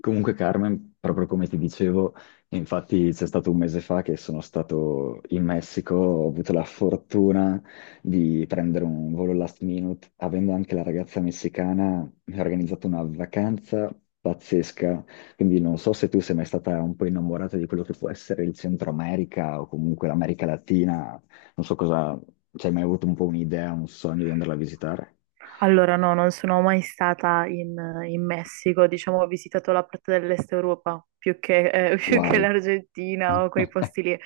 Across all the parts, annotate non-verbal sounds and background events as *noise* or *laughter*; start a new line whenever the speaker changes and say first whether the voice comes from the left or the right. left: Comunque Carmen, proprio come ti dicevo, infatti c'è stato un mese fa che sono stato in Messico, ho avuto la fortuna di prendere un volo last minute, avendo anche la ragazza messicana, mi ha organizzato una vacanza pazzesca, quindi non so se tu sei mai stata un po' innamorata di quello che può essere il Centro America o comunque l'America Latina, non so cosa, ci hai mai avuto un po' un'idea, un sogno di andarla a visitare?
right: Allora, no, non sono mai stata in Messico, diciamo, ho visitato la parte dell'Est Europa più che, *laughs* più che
left: Wow.
right: l'Argentina o quei
left: *laughs*
right: posti lì.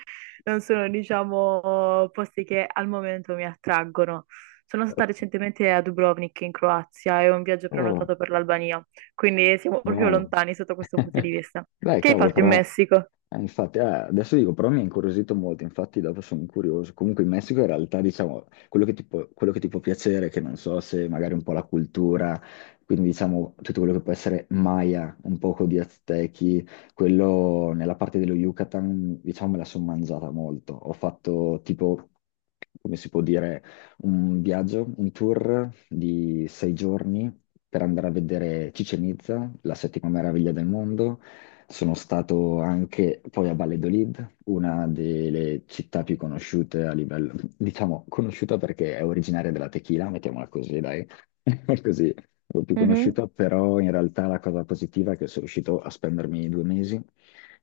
right: Non sono, diciamo, posti che al momento mi attraggono. Sono stata recentemente a Dubrovnik in Croazia e ho un viaggio
left: Oh.
right: prenotato per l'Albania, quindi siamo proprio
left: Wow.
right: lontani sotto questo punto di
left: *laughs*
right: vista.
left: Dai,
right: Che hai
left: cavolo,
right: fatto in
left: però,
right: Messico?
left: infatti, adesso dico, però mi ha incuriosito molto, infatti dopo sono curioso. Comunque in Messico in realtà, diciamo, quello che ti può piacere, che non so se magari un po' la cultura, quindi diciamo tutto quello che può essere Maya, un poco di Aztechi, quello nella parte dello Yucatan, diciamo, me la sono mangiata molto. Ho fatto tipo, come si può dire, un viaggio, un tour di sei giorni per andare a vedere Chichen Itza, la settima meraviglia del mondo. Sono stato anche poi a Valladolid, una delle città più conosciute a livello, *laughs* diciamo, conosciuta perché è originaria della tequila, mettiamola così, dai, *laughs* così, un po' più
right: Mhm.
left: conosciuta, però in realtà la cosa positiva è che sono riuscito a spendermi due mesi.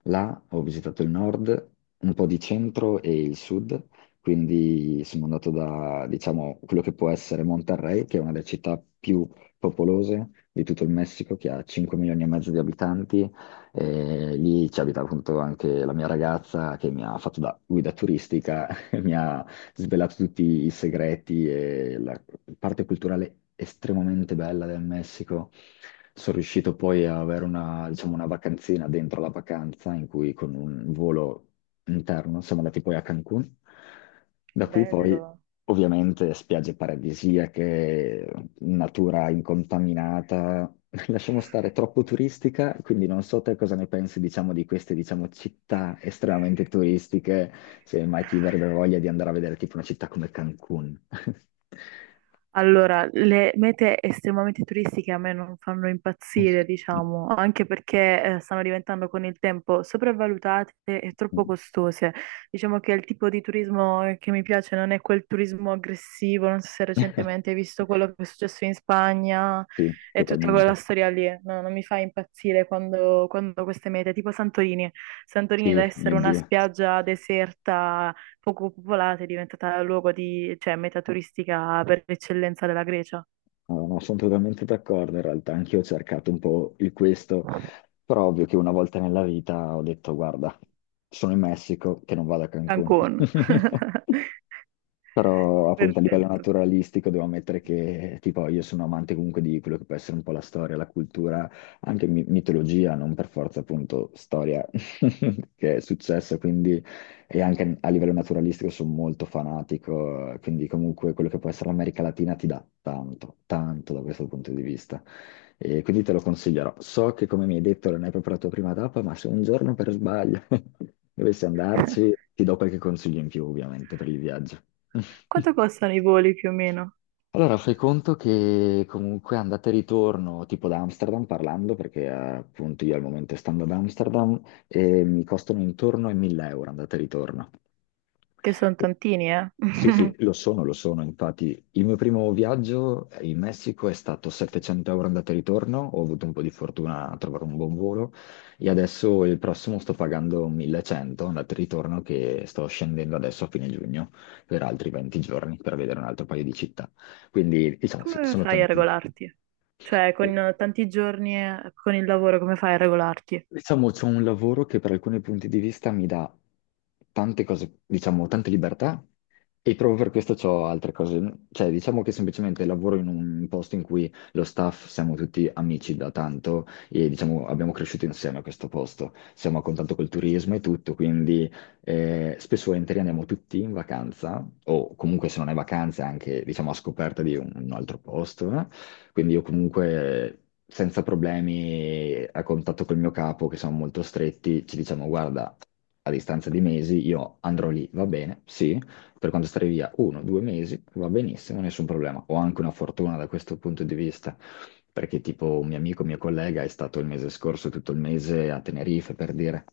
left: Là ho visitato il nord, un po' di centro e il sud, quindi sono andato da, diciamo, quello che può essere Monterrey, che è una delle città più popolose di tutto il Messico, che ha 5 milioni e mezzo di abitanti. E lì ci abita appunto anche la mia ragazza che mi ha fatto da guida turistica, *laughs* e mi ha svelato tutti i segreti e la parte culturale estremamente bella del Messico. Sono riuscito poi a avere una, diciamo, una vacanzina dentro la vacanza in cui con un volo interno siamo andati poi a Cancun. Da qui poi
right: Bello.
left: ovviamente spiagge paradisiache, natura incontaminata. *laughs* Lasciamo stare, troppo turistica, quindi non so te cosa ne pensi, diciamo, di queste città estremamente turistiche se mai ti verrebbe voglia di andare a vedere tipo una città come Cancun.
right: Allora, le mete estremamente turistiche a me non fanno impazzire,
left: *laughs*
right: diciamo, anche perché stanno diventando con il tempo sopravvalutate e troppo costose. Diciamo che il tipo di turismo che mi piace non è quel turismo aggressivo, non so se recentemente hai visto quello che è successo in Spagna
left: Sì,
right: e tutta quella
left: totalmente.
right: storia lì. No, non mi fa impazzire quando, queste mete, tipo Santorini. Santorini da
left: Sì, mio
right: essere una
left: Dio.
right: spiaggia deserta poco popolata, è diventata luogo di, cioè, meta turistica per eccellenza della Grecia,
left: No, no, sono totalmente d'accordo in realtà, anch'io ho cercato un po' il questo, però ovvio che una volta nella vita ho detto, guarda, sono in Messico, che non vado a Cancun.
right: Cancun. *laughs*
left: *laughs* Però appunto a livello
right: Perfetto.
left: naturalistico devo ammettere che tipo io sono amante comunque di quello che può essere un po' la storia, la cultura, anche mitologia, non per forza appunto storia *laughs* che è successo, quindi e anche a livello naturalistico sono molto fanatico, quindi comunque quello che può essere l'America Latina ti dà tanto, tanto da questo punto di vista e quindi te lo consiglierò. So che, come mi hai detto, non hai proprio la tua prima tappa, ma se un giorno per sbaglio *laughs* dovessi andarci, ti do qualche consiglio in più, ovviamente, per il viaggio.
right: Quanto
left: *laughs*
right: costano i voli più o meno?
left: Allora, fai conto che comunque andata e ritorno, tipo da Amsterdam parlando, perché appunto io al momento stando ad Amsterdam, mi costano intorno ai 1000 € andata e ritorno.
right: Che sono tantini, eh?
left: Sì, sì,
right: *laughs*
left: lo sono, lo sono. Infatti, il mio primo viaggio in Messico è stato 700 € andata e ritorno. Ho avuto un po' di fortuna a trovare un buon volo e adesso il prossimo sto pagando 1100 andata e ritorno, che sto scendendo adesso a fine giugno per altri 20 giorni per vedere un altro paio di città. Quindi diciamo sì,
right: Come
left: sono
right: fai a
left: tanti.
right: regolarti? Cioè, con tanti giorni con il lavoro, come fai a regolarti?
left: Diciamo c'è un lavoro che per alcuni punti di vista mi dà tante cose, diciamo tante libertà e proprio per questo ho altre cose. Cioè diciamo che semplicemente lavoro in un posto in cui lo staff siamo tutti amici da tanto e diciamo abbiamo cresciuto insieme a questo posto, siamo a contatto col turismo e tutto, quindi spesso e volentieri andiamo tutti in vacanza o comunque se non hai vacanze anche diciamo a scoperta di un altro posto. Quindi io comunque senza problemi a contatto col mio capo, che sono molto stretti, ci diciamo, guarda, a distanza di mesi io andrò lì, va bene, sì, per quanto stare via uno, due mesi, va benissimo, nessun problema. Ho anche una fortuna da questo punto di vista, perché tipo un mio amico, mio collega, è stato il mese scorso tutto il mese a Tenerife, per dire.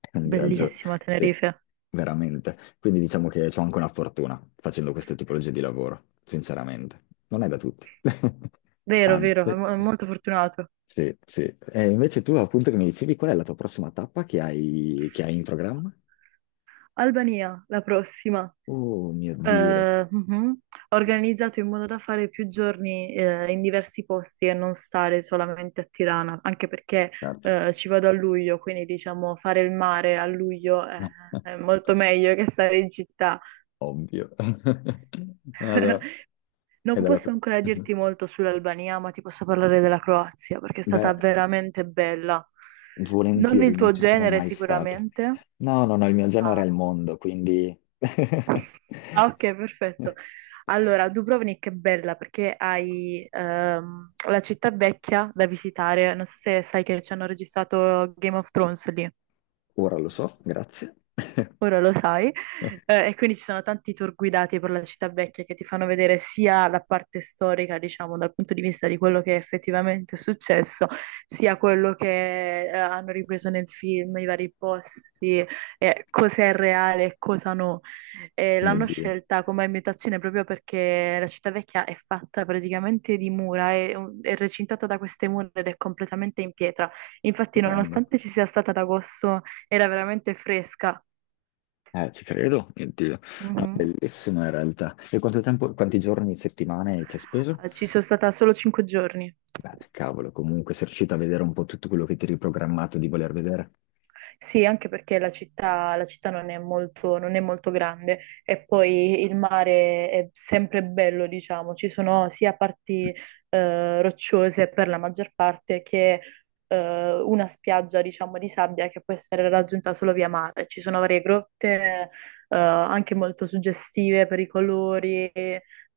left: È un viaggio,
right: Bellissima
left: sì,
right: Tenerife.
left: veramente. Quindi diciamo che ho anche una fortuna facendo queste tipologie di lavoro, sinceramente. Non è da tutti. *laughs*
right: Vero, vero, è
left: Anzi,
right: molto fortunato.
left: sì, sì. E invece tu appunto che mi dicevi qual è la tua prossima tappa che hai in programma?
right: Albania, la prossima.
left: Oh mio Dio.
right: Mhm. Organizzato in modo da fare più giorni in diversi posti e non stare solamente a Tirana, anche perché
left: Certo.
right: ci vado a luglio, quindi diciamo fare il mare a luglio è
left: *laughs*
right: molto meglio che stare in città.
left: Ovvio. *laughs* Vado. È
right: Non
left: dalla...
right: posso ancora
left: Mhm.
right: dirti molto sull'Albania, ma ti posso parlare della Croazia perché è stata
left: Beh,
right: veramente bella. Non
left: volentieri,
right: il
left: non
right: tuo
left: ci sono
right: genere
left: mai state.
right: sicuramente.
left: No, no, no, il mio genere è
right: Ah,
left: il mondo, quindi... *laughs*
right: ah, ok, perfetto. Allora, Dubrovnik è bella perché hai la città vecchia da visitare. Non so se sai che ci hanno registrato Game of Thrones lì.
left: Ora lo so, grazie. *laughs*
right: Ora lo sai. E quindi ci sono tanti tour guidati per la città vecchia che ti fanno vedere sia la parte storica, diciamo, dal punto di vista di quello che effettivamente è successo, sia quello che hanno ripreso nel film, i vari posti, cosa è reale e cosa no. E
left: Mio
right: l'hanno
left: Dio,
right: scelta come ambientazione proprio perché la città vecchia è fatta praticamente di mura, è recintata da queste mura ed è completamente in pietra. Infatti,
left: stupendo.
right: nonostante ci sia stata ad agosto, era veramente fresca.
left: Ci credo, mio Dio. No,
right: Mhm.
left: bellissimo in realtà. E quanto tempo, quanti giorni, settimane ci hai speso?
right: Ci sono stata solo 5 giorni.
left: Beh, cavolo, comunque sei riuscito a vedere un po' tutto quello che ti eri programmato di voler vedere.
right: Sì, anche perché la città non è molto grande e poi il mare è sempre bello, diciamo, ci sono sia parti rocciose per la maggior parte che una spiaggia, diciamo, di sabbia che può essere raggiunta solo via mare. Ci sono varie grotte anche molto suggestive per i colori,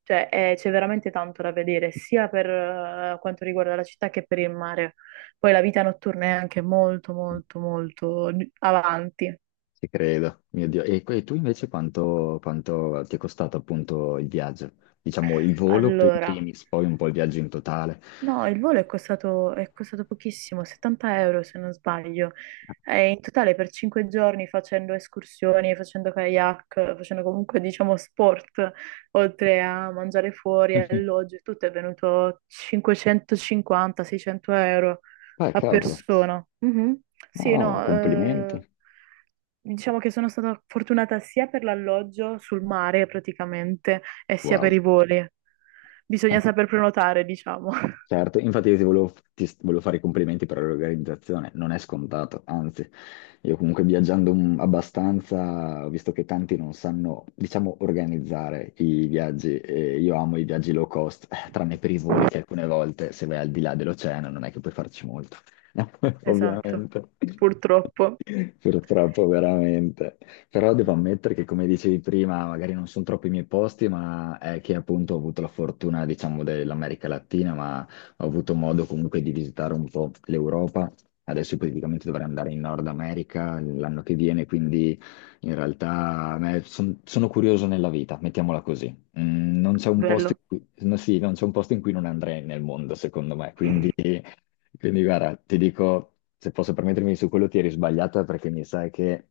right: cioè c'è veramente tanto da vedere, sia per quanto riguarda la città che per il mare. Poi la vita notturna è anche molto,
left: *laughs*
right: molto, molto avanti.
left: Ci credo, mio Dio. E tu invece quanto, quanto ti è costato appunto il viaggio? Diciamo il volo per i
right: Allora,
left: primis, poi un po' il viaggio in totale.
right: no, il volo è costato, pochissimo, 70 euro se non sbaglio. E in totale per 5 giorni facendo escursioni, facendo kayak, facendo comunque diciamo sport, oltre a mangiare fuori,
left: *laughs*
right: alloggio, e tutto è venuto 550-600 euro
left: Beh,
right: a
left: cavolo.
right: persona. Mhm.
left: No,
right: Sì,
left: no,
right: no,
left: complimenti.
right: diciamo che sono stata fortunata sia per l'alloggio sul mare praticamente e sia per
left: Wow.
right: i voli. Bisogna saper prenotare, diciamo. *laughs*
left: Certo, infatti io ti volevo, ti s- volevo fare i complimenti per l'organizzazione, non è scontato, anzi, io comunque viaggiando abbastanza, ho visto che tanti non sanno, diciamo, organizzare i viaggi, e io amo i viaggi low cost, tranne per i voli che alcune volte se vai al di là dell'oceano non è che puoi farci molto, *laughs*
right: Esatto,
left: ovviamente.
right: purtroppo.
left: Purtroppo, veramente. Però devo ammettere che, come dicevi prima, magari non sono troppo i miei posti, ma è che appunto ho avuto la fortuna, diciamo, dell'America Latina, ma ho avuto modo comunque di visitare un po' l'Europa. Adesso praticamente dovrei andare in Nord America l'anno che viene, quindi in realtà a me sono curioso nella vita, mettiamola così. Mm, non c'è un posto
right: Bello.
left: in cui, no, sì, non c'è un posto in cui non andrei nel mondo, secondo me. Quindi, quindi guarda, ti dico, se posso permettermi su quello ti eri sbagliata perché mi sa che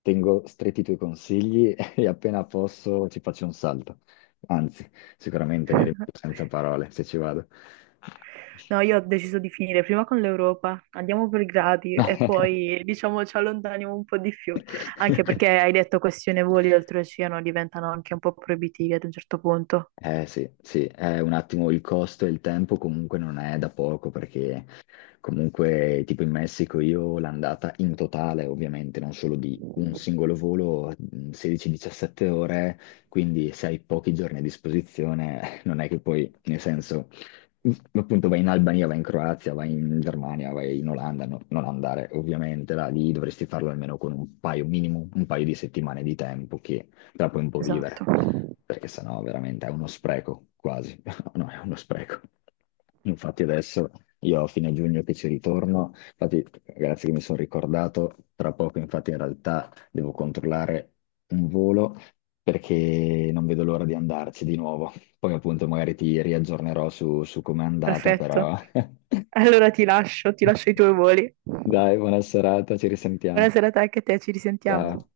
left: tengo stretti i tuoi consigli *laughs* e appena posso ci faccio un salto. Anzi, sicuramente ne rimango
right: *laughs*
left: senza parole se ci vado.
right: No, io ho deciso di finire prima con l'Europa, andiamo per gradi e
left: *laughs*
right: poi diciamo ci allontaniamo un po' di più, anche perché
left: *laughs*
right: hai detto questione voli oltreoceano diventano anche un po' proibitivi ad un certo punto.
left: Eh sì, sì, è un attimo il costo e il tempo comunque non è da poco perché comunque tipo in Messico io l'andata in totale ovviamente non solo di un singolo volo, 16-17 ore, quindi se hai pochi giorni a disposizione *laughs* non è che poi nel senso appunto vai in Albania, vai in Croazia, vai in Germania, vai in Olanda, non andare ovviamente là, lì dovresti farlo almeno con un paio minimo, un paio di settimane di tempo che te la puoi un po' vivere
right: Esatto.
left: perché sennò veramente è uno spreco, quasi. *laughs* No, è uno spreco. Infatti adesso io a fine giugno che ci ritorno, infatti grazie che mi sono ricordato, tra poco infatti in realtà devo controllare un volo perché non vedo l'ora di andarci di nuovo. Poi appunto magari ti riaggiornerò su, su com'è andata, però.
right: Perfetto.
left: *laughs*
right: Allora ti lascio i tuoi voli. Buona
left: Dai, buona serata, ci risentiamo.
right: serata anche a te, ci
left: Ciao.
right: risentiamo.